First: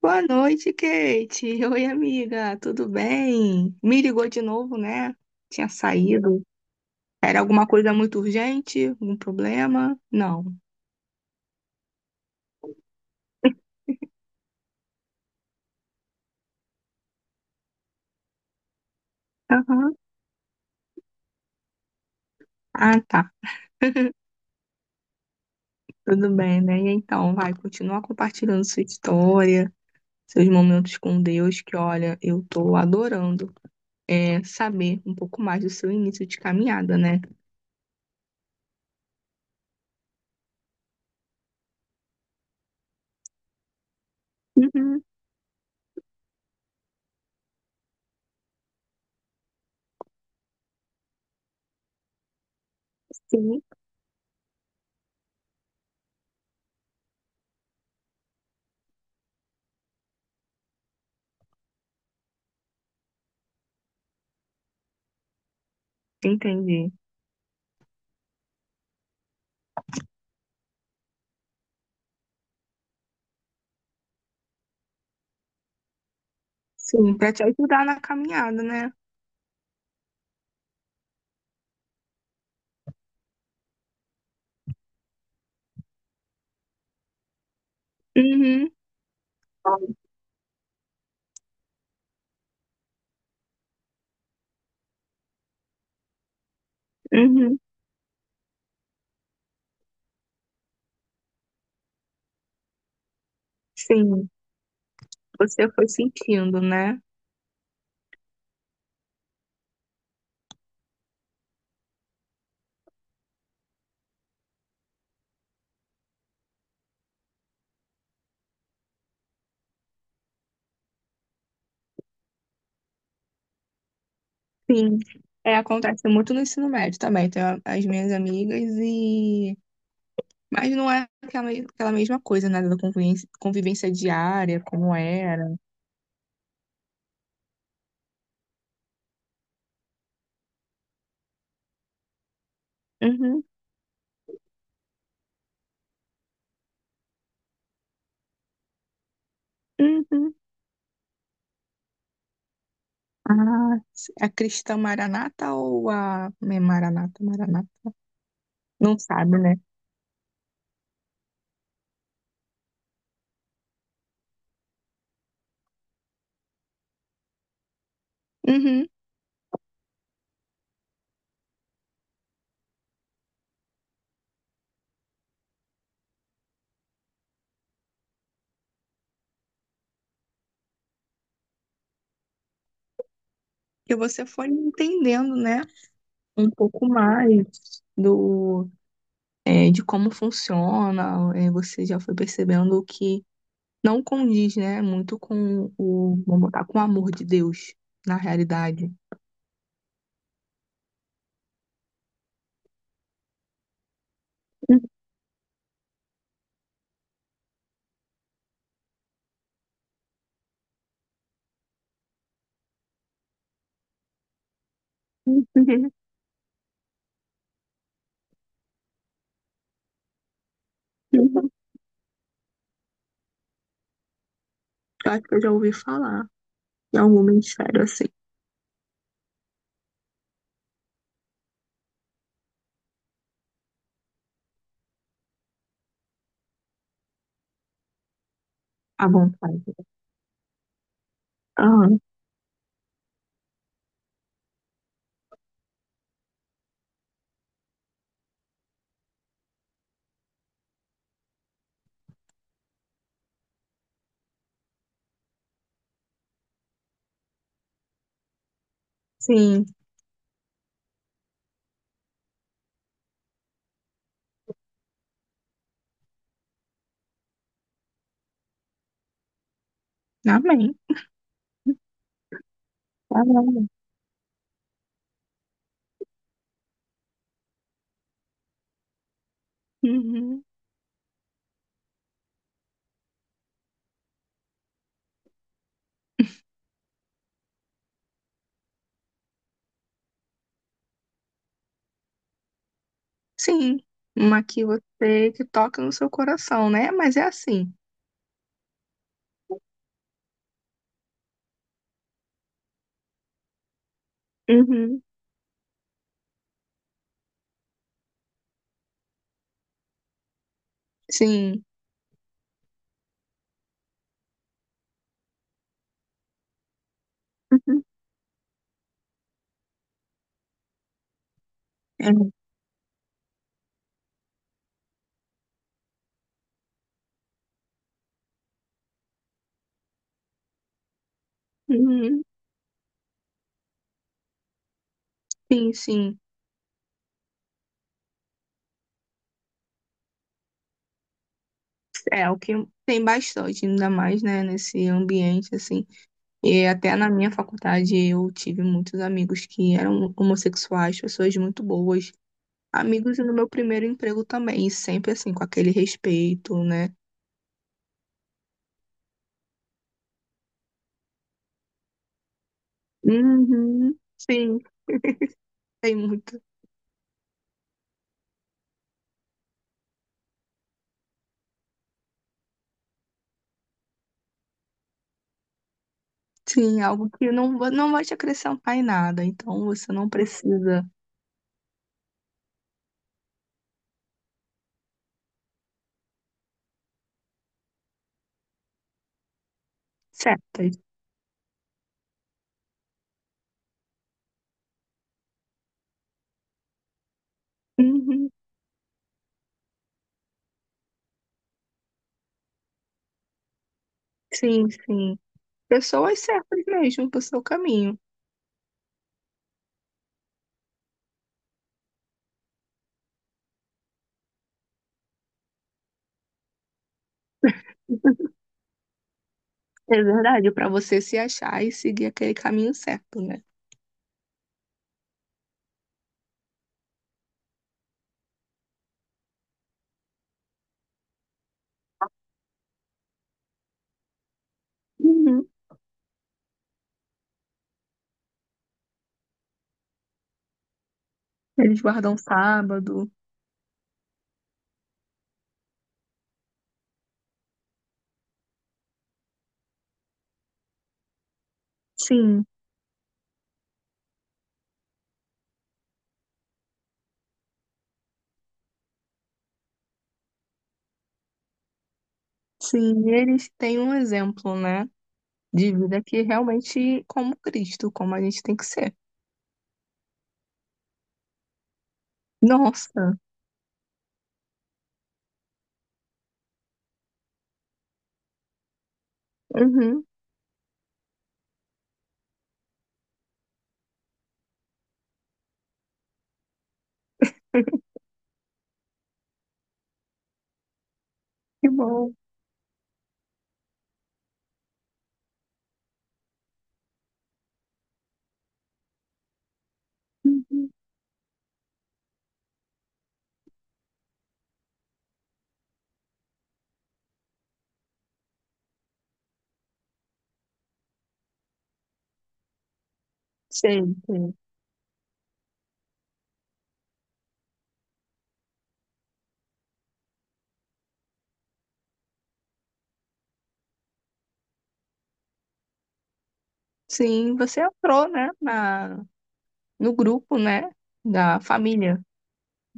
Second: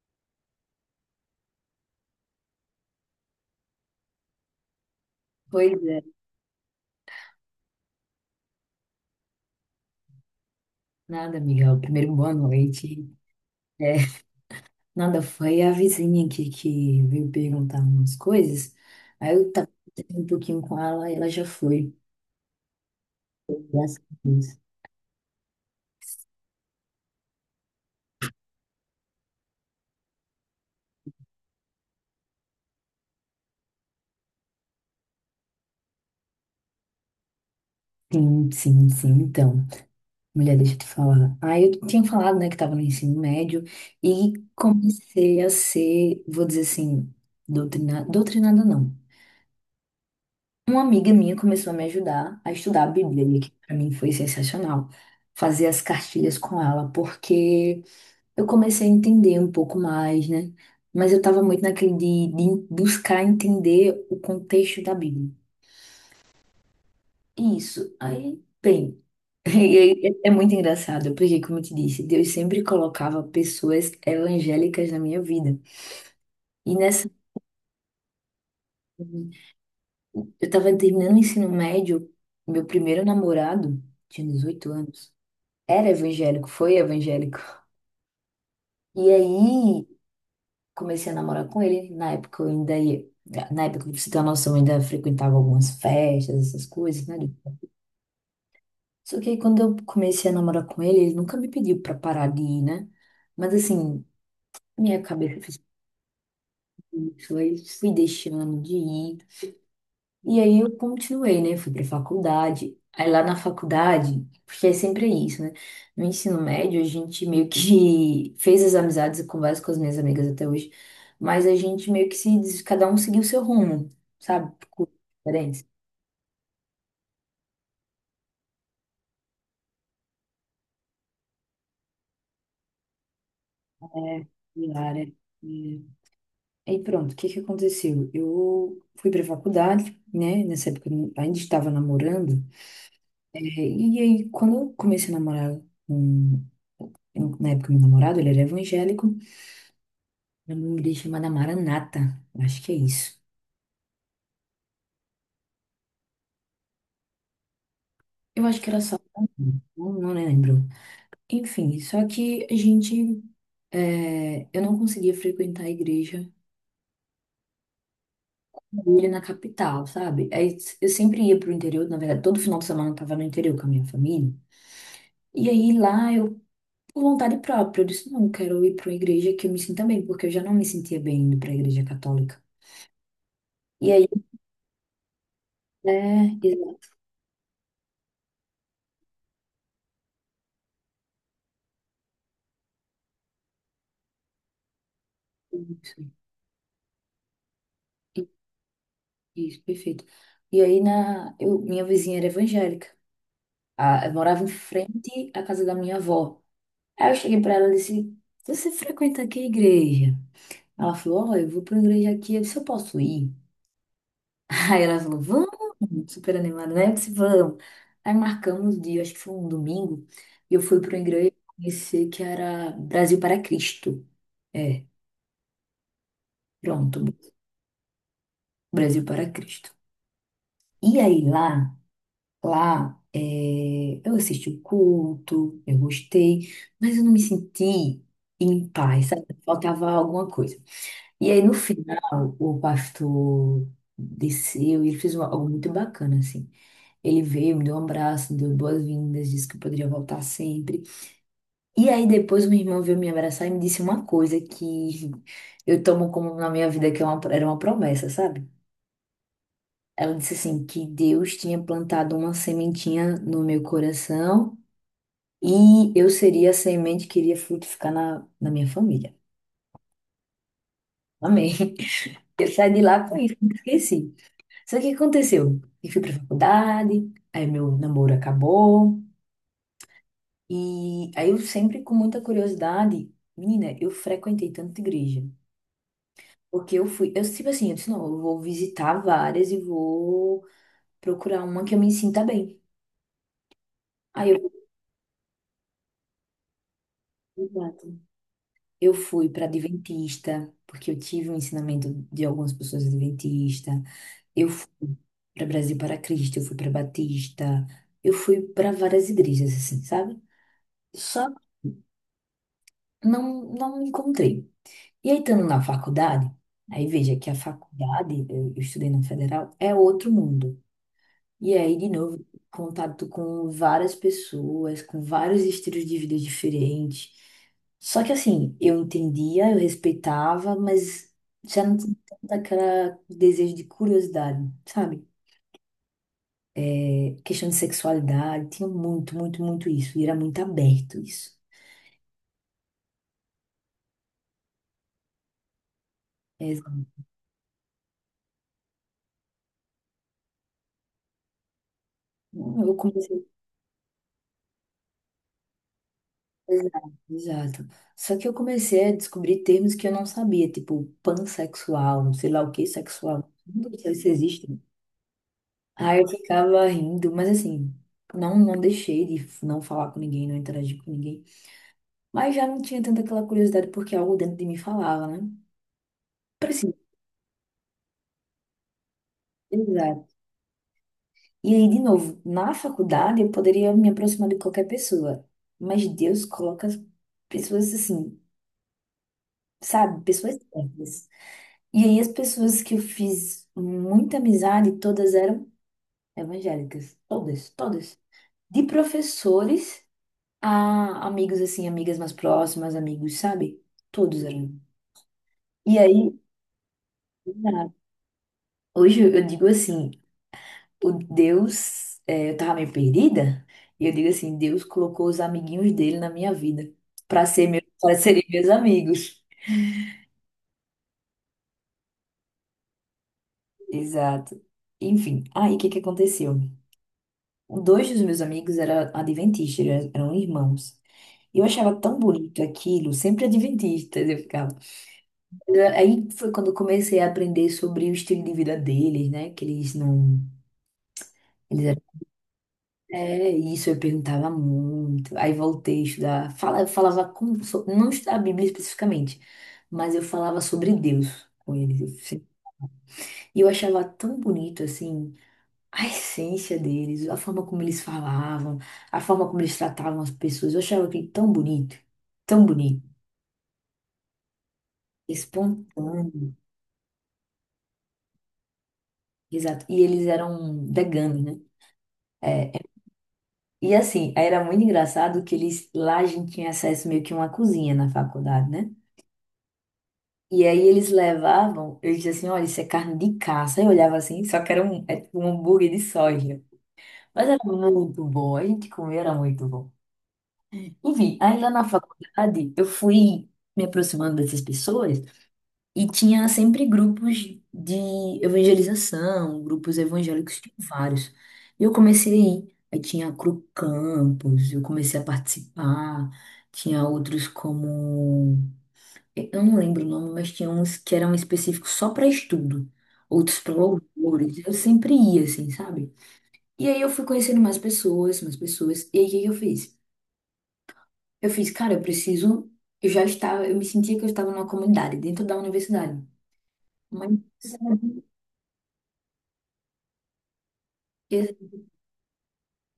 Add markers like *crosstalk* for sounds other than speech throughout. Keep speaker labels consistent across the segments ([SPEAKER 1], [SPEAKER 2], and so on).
[SPEAKER 1] Boa noite, Kate. Oi, amiga. Tudo bem? Me ligou de novo, né? Tinha
[SPEAKER 2] Pois é,
[SPEAKER 1] saído. Era alguma coisa muito urgente? Algum problema? Não.
[SPEAKER 2] nada, Miguel. Primeiro, boa noite. É, nada, foi a vizinha aqui que veio perguntar umas coisas. Aí eu tava
[SPEAKER 1] Aham.
[SPEAKER 2] conversando um pouquinho com ela e ela já foi.
[SPEAKER 1] Ah, tá.
[SPEAKER 2] Graças a Deus.
[SPEAKER 1] Tudo bem, né? E então, vai, continua compartilhando sua história, seus momentos com Deus, que olha, eu tô adorando saber um pouco mais do seu início de caminhada, né?
[SPEAKER 2] Sim, sim, sim. Então, mulher, deixa eu te falar. Aí eu tinha falado, né, que tava no ensino médio e
[SPEAKER 1] Uhum,
[SPEAKER 2] comecei a ser, vou dizer assim, doutrinada, doutrinada não. Uma amiga minha começou a me ajudar a estudar a Bíblia, e que
[SPEAKER 1] sim.
[SPEAKER 2] para mim foi sensacional. Fazer as cartilhas com ela, porque, eu comecei a entender um pouco mais, né? Mas eu estava muito naquele de buscar entender o contexto da Bíblia.
[SPEAKER 1] Entendi.
[SPEAKER 2] Isso. Aí, bem, *laughs* é muito engraçado, porque, como eu te disse, Deus sempre colocava pessoas evangélicas na minha vida. E nessa,
[SPEAKER 1] Sim, pra te ajudar na caminhada, né?
[SPEAKER 2] eu estava terminando o ensino médio, meu primeiro namorado, tinha 18 anos, era evangélico, foi evangélico.
[SPEAKER 1] Uhum.
[SPEAKER 2] E aí, comecei a namorar com ele. Na época eu ainda ia. Na época, pra você ter uma noção, eu ainda frequentava algumas festas, essas coisas, né?
[SPEAKER 1] Uhum.
[SPEAKER 2] Só que aí quando eu comecei a namorar com ele, ele nunca me pediu pra parar de ir, né? Mas assim,
[SPEAKER 1] Sim.
[SPEAKER 2] minha cabeça fez
[SPEAKER 1] Você foi sentindo, né?
[SPEAKER 2] isso, aí fui deixando de ir. E aí eu continuei, né? Fui pra faculdade. Aí lá na faculdade, porque é sempre isso, né? No ensino médio, a gente meio que *laughs* fez as amizades, eu converso com as minhas amigas até hoje, mas a gente meio que se, des- cada um seguiu o seu rumo, sabe? Com
[SPEAKER 1] Sim. É,
[SPEAKER 2] diferença.
[SPEAKER 1] acontece muito no ensino médio também. Tenho as minhas amigas e. Mas não é aquela mesma coisa, né? Da convivência
[SPEAKER 2] É,
[SPEAKER 1] diária,
[SPEAKER 2] e
[SPEAKER 1] como
[SPEAKER 2] área.
[SPEAKER 1] era.
[SPEAKER 2] E aí pronto, o que que aconteceu? Eu fui pra faculdade, né? Nessa época eu ainda estava namorando.
[SPEAKER 1] Uhum,
[SPEAKER 2] E aí, quando eu comecei a namorar com, na época, meu namorado, ele era evangélico.
[SPEAKER 1] uhum.
[SPEAKER 2] Era uma igreja chamada Maranata, acho que é isso.
[SPEAKER 1] Ah, a Cristã Maranata ou a. É Maranata, Maranata?
[SPEAKER 2] Eu acho que era só.
[SPEAKER 1] Não sabe, né?
[SPEAKER 2] Não, não lembro. Enfim, só que a gente. Eu não conseguia frequentar a igreja
[SPEAKER 1] Uhum.
[SPEAKER 2] dele na capital, sabe? Aí eu sempre ia pro interior, na verdade, todo final de semana eu tava no interior com a minha família. E aí lá eu, por vontade própria, eu disse: não, eu quero ir pra uma igreja que eu me sinta bem, porque eu já não me sentia bem indo pra igreja católica. E
[SPEAKER 1] Que
[SPEAKER 2] aí,
[SPEAKER 1] você foi entendendo, né?
[SPEAKER 2] é,
[SPEAKER 1] Um pouco
[SPEAKER 2] exato,
[SPEAKER 1] mais do. De como funciona, você já foi percebendo que não condiz, né, muito com
[SPEAKER 2] isso,
[SPEAKER 1] vamos botar, com o amor de Deus, na realidade.
[SPEAKER 2] isso, perfeito. E aí minha vizinha era evangélica. Ah, eu morava em
[SPEAKER 1] *laughs*
[SPEAKER 2] frente à casa da minha avó. Aí eu cheguei pra ela e disse: Você frequenta que igreja? Ela falou: Ó, eu vou pra igreja aqui. Eu disse: Eu posso ir? *laughs* Aí ela falou:
[SPEAKER 1] Uhum,
[SPEAKER 2] Vamos,
[SPEAKER 1] uhum,
[SPEAKER 2] super animada, né? Eu disse: Vamos. Aí marcamos o dia, acho que foi um domingo, e eu fui pra uma igreja
[SPEAKER 1] uhum.
[SPEAKER 2] conhecer que era Brasil para Cristo. É,
[SPEAKER 1] Eu acho que eu já ouvi falar em
[SPEAKER 2] Pronto,
[SPEAKER 1] algum ministério assim,
[SPEAKER 2] Brasil para Cristo. E aí lá. Lá, eu assisti o culto, eu gostei, mas eu não me senti em paz,
[SPEAKER 1] à
[SPEAKER 2] sabe?
[SPEAKER 1] vontade.
[SPEAKER 2] Faltava alguma coisa. E aí, no
[SPEAKER 1] Ah,
[SPEAKER 2] final, o pastor desceu e ele fez algo muito bacana, assim. Ele veio, me deu um abraço, me deu boas-vindas, disse que eu poderia voltar sempre. E aí, depois, minha irmã veio me abraçar e me disse uma coisa que eu tomo como na minha vida, que era uma promessa, sabe?
[SPEAKER 1] sim,
[SPEAKER 2] Ela disse assim, que Deus tinha plantado uma sementinha no meu coração. E eu seria a semente que iria frutificar na minha família.
[SPEAKER 1] amém.
[SPEAKER 2] Amém. *laughs* Eu saí de lá com isso, nunca
[SPEAKER 1] Amém.
[SPEAKER 2] esqueci. Só que o que aconteceu? Eu fui pra faculdade, aí meu namoro acabou.
[SPEAKER 1] Uhum.
[SPEAKER 2] E aí eu sempre com muita curiosidade, menina, eu frequentei tanta igreja. Porque eu fui, eu tipo assim, eu disse, não, eu vou visitar várias e vou procurar uma que eu me sinta bem.
[SPEAKER 1] Sim,
[SPEAKER 2] Aí eu,
[SPEAKER 1] uma que você que toca no seu coração, né? Mas é assim.
[SPEAKER 2] exato. Eu fui para Adventista, porque eu tive um ensinamento de algumas pessoas adventistas. Eu fui
[SPEAKER 1] Uhum.
[SPEAKER 2] para Brasil para Cristo, eu fui para Batista, eu fui para várias igrejas, assim, sabe? Só
[SPEAKER 1] Sim.
[SPEAKER 2] não, não me encontrei. E aí, estando na faculdade, aí veja que a
[SPEAKER 1] Uhum.
[SPEAKER 2] faculdade, eu estudei na Federal, é outro mundo. E aí, de
[SPEAKER 1] É.
[SPEAKER 2] novo, contato com várias pessoas, com vários estilos de vida diferentes. Só que, assim, eu entendia, eu respeitava, mas já não tinha
[SPEAKER 1] Uhum.
[SPEAKER 2] tanto aquele desejo de curiosidade, sabe?
[SPEAKER 1] Sim, sim.
[SPEAKER 2] Questão de sexualidade, tinha muito, muito, muito isso, e era muito aberto isso.
[SPEAKER 1] É o que tem bastante, ainda mais, né, nesse ambiente assim. E até
[SPEAKER 2] Exato.
[SPEAKER 1] na minha faculdade eu tive muitos amigos que eram homossexuais, pessoas muito boas.
[SPEAKER 2] Eu
[SPEAKER 1] Amigos e
[SPEAKER 2] comecei,
[SPEAKER 1] no meu primeiro emprego também, e sempre assim, com aquele respeito, né?
[SPEAKER 2] exato, exato. Só que eu comecei a descobrir termos que eu não sabia, tipo pansexual, sei lá o que sexual. Não sei
[SPEAKER 1] Uhum,
[SPEAKER 2] se existe.
[SPEAKER 1] sim, tem
[SPEAKER 2] Aí eu
[SPEAKER 1] muito.
[SPEAKER 2] ficava rindo, mas assim, não, não deixei de não falar com ninguém, não interagir com ninguém. Mas já não tinha tanta aquela curiosidade, porque algo dentro de mim falava, né? Preciso.
[SPEAKER 1] Sim, algo que não, não vai te acrescentar em nada, então você não precisa.
[SPEAKER 2] E aí, de novo, na faculdade eu poderia me aproximar de qualquer pessoa, mas Deus coloca as pessoas assim, sabe? Pessoas
[SPEAKER 1] Certas.
[SPEAKER 2] certas. E aí, as pessoas que eu fiz muita amizade, todas eram evangélicas. Todas, todas.
[SPEAKER 1] Uhum,
[SPEAKER 2] De professores a amigos, assim, amigas mais próximas, amigos, sabe? Todos eram.
[SPEAKER 1] sim, sim.
[SPEAKER 2] E aí,
[SPEAKER 1] Pessoas certas mesmo pro seu
[SPEAKER 2] na-
[SPEAKER 1] caminho.
[SPEAKER 2] hoje eu digo assim. O Deus, eu tava meio perdida, e eu digo assim, Deus colocou os amiguinhos dele na minha vida para ser meu, para serem
[SPEAKER 1] *laughs*
[SPEAKER 2] meus amigos.
[SPEAKER 1] É verdade, para você se achar e seguir aquele caminho certo, né?
[SPEAKER 2] Exato. Enfim, aí o que que aconteceu? Dois dos meus amigos eram adventistas, eram irmãos. E eu achava tão bonito aquilo, sempre adventistas eu ficava.
[SPEAKER 1] Uhum.
[SPEAKER 2] Aí foi quando eu comecei a aprender sobre o estilo de vida deles, né? Que eles não,
[SPEAKER 1] Eles
[SPEAKER 2] eles.
[SPEAKER 1] guardam sábado.
[SPEAKER 2] É isso, eu perguntava muito. Aí voltei a estudar. Eu falava não estudar a Bíblia especificamente, mas eu falava sobre Deus com eles. Eu se-
[SPEAKER 1] Sim.
[SPEAKER 2] E eu achava tão bonito assim a essência deles, a forma como eles falavam, a forma como eles tratavam as pessoas. Eu achava aquilo tão bonito,
[SPEAKER 1] Sim, eles têm um exemplo, né, de vida que
[SPEAKER 2] espontâneo.
[SPEAKER 1] realmente como Cristo, como a gente tem que ser.
[SPEAKER 2] Exato. E eles eram veganos, né? É, é.
[SPEAKER 1] Nossa,
[SPEAKER 2] E assim, era muito engraçado que eles lá a gente tinha acesso meio que a uma cozinha na faculdade, né?
[SPEAKER 1] uhum,
[SPEAKER 2] E aí eles levavam, eles diziam assim, olha, isso é carne de caça. Eu olhava assim, só que era um, é tipo um hambúrguer de soja. Mas era
[SPEAKER 1] *laughs*
[SPEAKER 2] muito bom, a gente comia, era muito bom. Enfim, aí lá na
[SPEAKER 1] que bom.
[SPEAKER 2] faculdade eu fui me aproximando dessas pessoas e tinha sempre grupos de evangelização, grupos evangélicos, tinha
[SPEAKER 1] Uhum.
[SPEAKER 2] vários. E eu comecei a ir. Aí tinha a Cru Campus, eu comecei a participar. Tinha outros como eu não lembro o nome, mas tinha uns que eram específicos só para estudo, outros para
[SPEAKER 1] Sei, sei.
[SPEAKER 2] louvores. Eu sempre ia, assim, sabe? E aí eu fui conhecendo mais pessoas, mais pessoas. E aí o que que eu fiz? Eu fiz, cara, eu preciso. Eu já estava, eu me sentia que eu estava numa comunidade, dentro da universidade. Mas
[SPEAKER 1] Sim, você entrou, né, na, no grupo, né,
[SPEAKER 2] e,
[SPEAKER 1] da família.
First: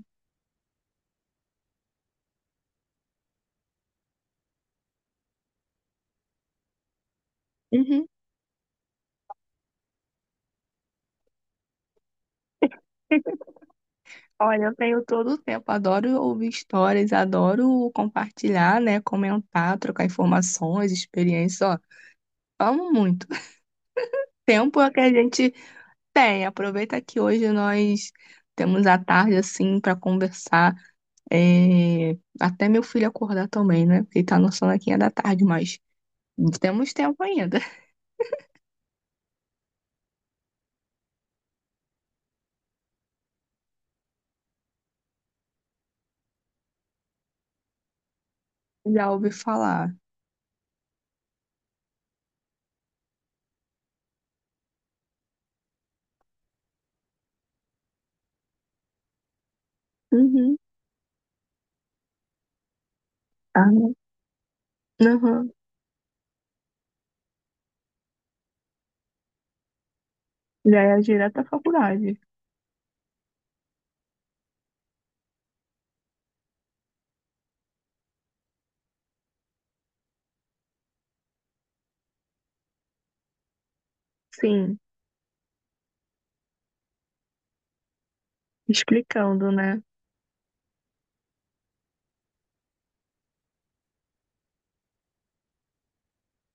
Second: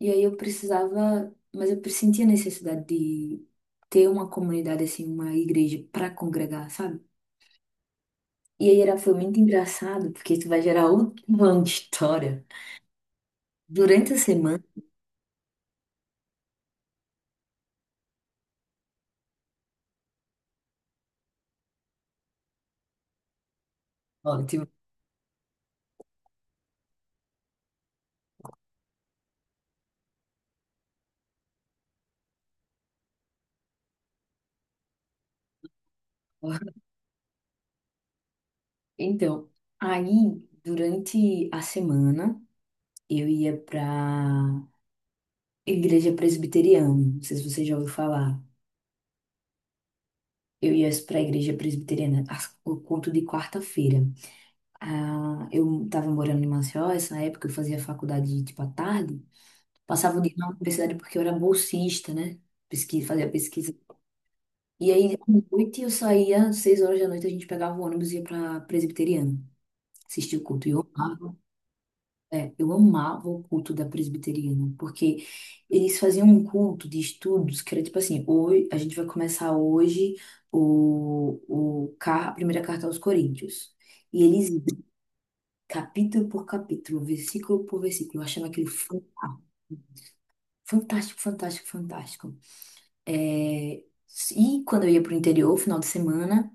[SPEAKER 2] e aí eu precisava, mas eu sentia a necessidade de ter uma comunidade, assim, uma igreja para congregar, sabe?
[SPEAKER 1] Uhum.
[SPEAKER 2] E aí era, foi muito engraçado, porque isso vai gerar outra história. Durante a
[SPEAKER 1] *laughs*
[SPEAKER 2] semana,
[SPEAKER 1] Olha, eu tenho todo o tempo, adoro ouvir histórias, adoro compartilhar, né, comentar, trocar informações, experiências, ó, amo muito. *laughs*
[SPEAKER 2] ótimo.
[SPEAKER 1] Tempo é que a gente tem, aproveita que hoje nós temos a tarde assim para conversar. é, Até meu filho acordar também, né? Ele tá no sonequinha da tarde, mas temos tempo ainda. *laughs*
[SPEAKER 2] Então, aí, durante a semana, eu ia pra igreja presbiteriana. Não sei se você já ouviu falar.
[SPEAKER 1] Já ouvi falar.
[SPEAKER 2] Eu ia pra igreja presbiteriana, o culto de quarta-feira. Ah, eu tava morando em Maceió, essa época eu fazia faculdade, tipo, à tarde. Passava o dia na
[SPEAKER 1] Uhum.
[SPEAKER 2] universidade porque eu era bolsista, né? Pesquisa, fazia pesquisa.
[SPEAKER 1] Ah,
[SPEAKER 2] E aí, à
[SPEAKER 1] uhum.
[SPEAKER 2] noite, eu saía, às 6 horas da noite, a gente pegava o ônibus e ia pra presbiteriana. Assistir o culto. E
[SPEAKER 1] Já
[SPEAKER 2] eu
[SPEAKER 1] é
[SPEAKER 2] amava.
[SPEAKER 1] direto à faculdade.
[SPEAKER 2] Eu amava o culto da presbiteriana, porque eles faziam um culto de estudos que era tipo assim, hoje, a gente vai começar hoje a primeira carta aos Coríntios. E eles, iam
[SPEAKER 1] Sim,
[SPEAKER 2] capítulo por capítulo, versículo por versículo, eu achava aquilo fan-
[SPEAKER 1] explicando, né?
[SPEAKER 2] fantástico, fantástico, fantástico. É, E quando eu ia pro interior, final de semana,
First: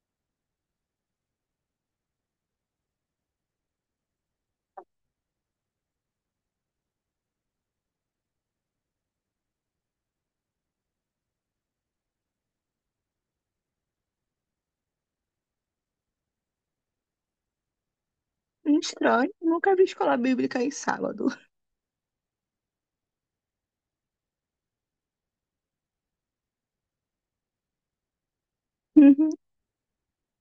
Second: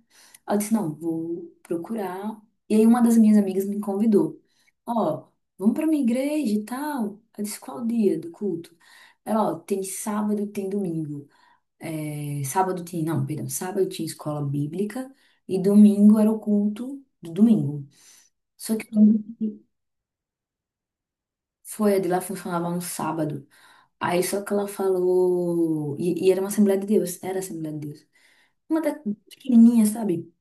[SPEAKER 2] eu disse, não, vou procurar. E aí uma das minhas amigas me convidou. Ó, vamos pra minha igreja e tal. Eu disse, qual o dia do culto? Ela, ó, tem sábado e tem domingo. Sábado tinha, não, perdão, sábado tinha escola bíblica e domingo era o culto do domingo. Só que
[SPEAKER 1] Estranho, nunca vi escola bíblica em sábado.
[SPEAKER 2] foi, a de lá funcionava no sábado. Aí só que ela falou, e era uma Assembleia de Deus, era a Assembleia de Deus. Uma da
[SPEAKER 1] Uhum. *laughs*
[SPEAKER 2] pequenininha, sabe?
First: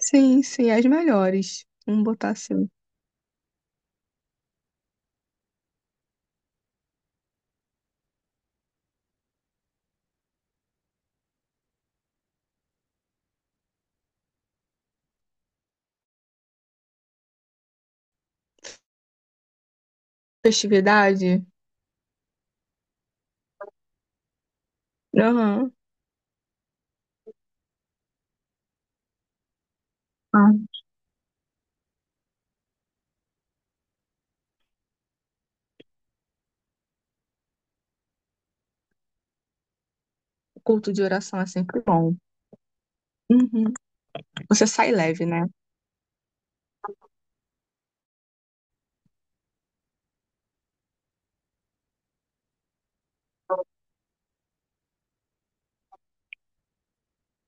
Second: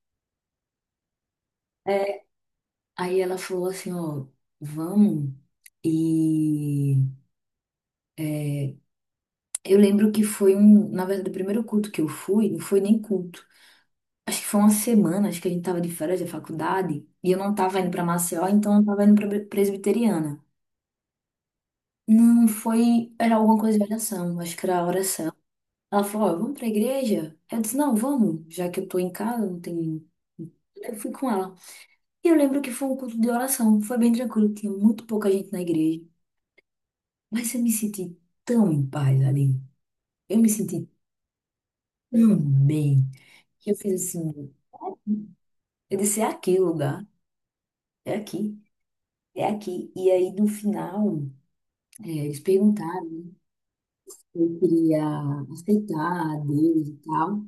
[SPEAKER 1] Sim, sim, as melhores. Vamos
[SPEAKER 2] É,
[SPEAKER 1] botar assim.
[SPEAKER 2] aí ela falou assim, ó, vamos. E é, eu lembro que foi um, na verdade, o primeiro culto que eu fui, não foi nem culto. Acho que foi uma semana, acho que a gente tava de férias da faculdade, e eu não tava indo pra Maceió, então eu tava indo pra Presbiteriana.
[SPEAKER 1] Festividade?
[SPEAKER 2] Não foi, era alguma coisa de oração, acho que era oração.
[SPEAKER 1] Aham.
[SPEAKER 2] Ela falou, ó, vamos pra igreja? Eu disse, não, vamos, já que eu tô em casa, não tem.
[SPEAKER 1] Ah,
[SPEAKER 2] Eu fui com ela. E eu lembro que foi um culto de oração, foi bem tranquilo, tinha muito pouca gente na igreja. Mas eu me senti tão em paz ali. Eu me senti
[SPEAKER 1] culto de oração é sempre bom.
[SPEAKER 2] tão bem. Que
[SPEAKER 1] Uhum.
[SPEAKER 2] eu fiz assim,
[SPEAKER 1] Você sai leve, né?
[SPEAKER 2] eu disse, é aqui o lugar, é aqui, é aqui. E aí no final, eles perguntaram se eu queria aceitar a Deus e tal.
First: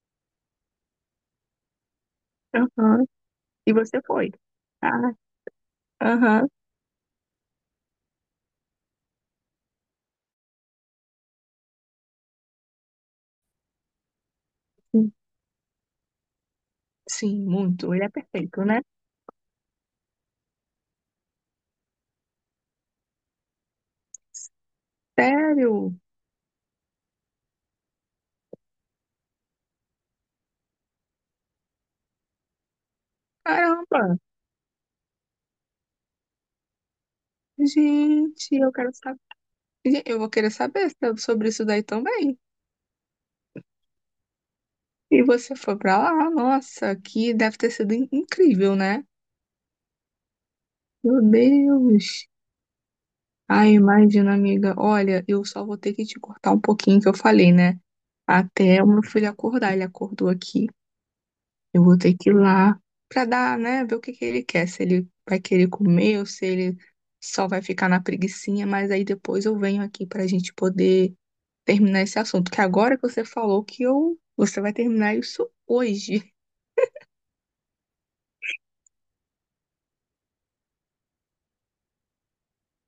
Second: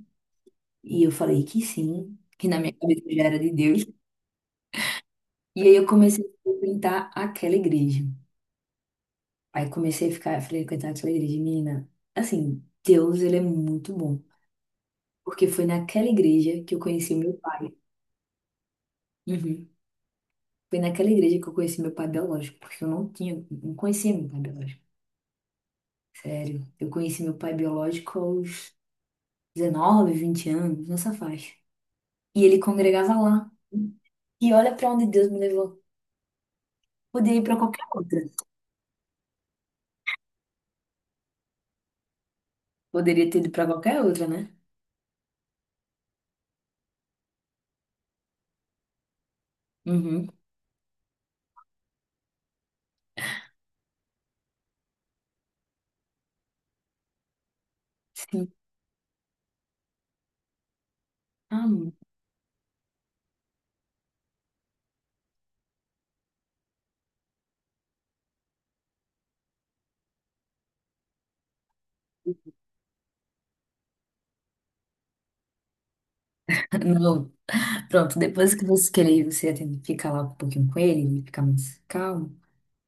[SPEAKER 2] E eu falei que sim, que na minha cabeça
[SPEAKER 1] Aham.
[SPEAKER 2] já era de
[SPEAKER 1] E
[SPEAKER 2] Deus.
[SPEAKER 1] você foi. Ah,
[SPEAKER 2] E aí eu comecei a
[SPEAKER 1] aham.
[SPEAKER 2] frequentar aquela igreja. Aí comecei a ficar, a frequentar aquela igreja, menina. Assim, Deus, ele é muito bom.
[SPEAKER 1] Sim,
[SPEAKER 2] Porque foi naquela igreja que eu conheci meu
[SPEAKER 1] sim,
[SPEAKER 2] pai.
[SPEAKER 1] muito. Ele é perfeito, né?
[SPEAKER 2] Uhum. Foi naquela igreja que eu conheci meu pai biológico, porque eu não tinha, não conhecia meu pai biológico.
[SPEAKER 1] Sério?
[SPEAKER 2] Sério. Eu conheci meu pai biológico aos 19, 20 anos, nessa faixa. E ele congregava lá.
[SPEAKER 1] Caramba!
[SPEAKER 2] E olha pra onde Deus me levou. Poderia ir pra qualquer outra.
[SPEAKER 1] Gente, eu quero saber. Eu vou querer saber sobre isso daí também.
[SPEAKER 2] Poderia ter ido pra qualquer outra, né?
[SPEAKER 1] E você foi pra lá? Nossa, que deve ter sido incrível, né?
[SPEAKER 2] Uhum.
[SPEAKER 1] Meu Deus! Ai, imagina, amiga. Olha, eu só vou ter que te cortar um pouquinho que eu falei, né?
[SPEAKER 2] Sim.
[SPEAKER 1] Até o meu filho acordar. Ele acordou aqui.
[SPEAKER 2] Ah,
[SPEAKER 1] Eu
[SPEAKER 2] não.
[SPEAKER 1] vou
[SPEAKER 2] *laughs*
[SPEAKER 1] ter que ir lá pra dar, né, ver o que que ele quer, se ele vai querer comer ou se ele só vai ficar na preguicinha, mas aí depois eu venho aqui pra gente poder terminar esse assunto, que agora que você falou que eu, você vai terminar isso hoje.
[SPEAKER 2] Não. Pronto, depois que você querer, você tem- que ficar lá um pouquinho com ele, ele ficar mais calmo,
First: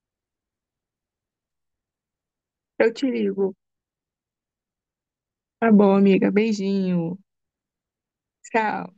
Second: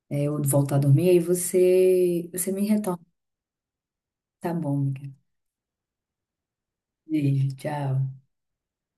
[SPEAKER 2] ou voltar a dormir, aí você me
[SPEAKER 1] *laughs* Eu
[SPEAKER 2] retorna.
[SPEAKER 1] te ligo.
[SPEAKER 2] Tá bom, amiga.
[SPEAKER 1] Tá bom, amiga. Beijinho.
[SPEAKER 2] Beijo, tchau.
[SPEAKER 1] Tchau.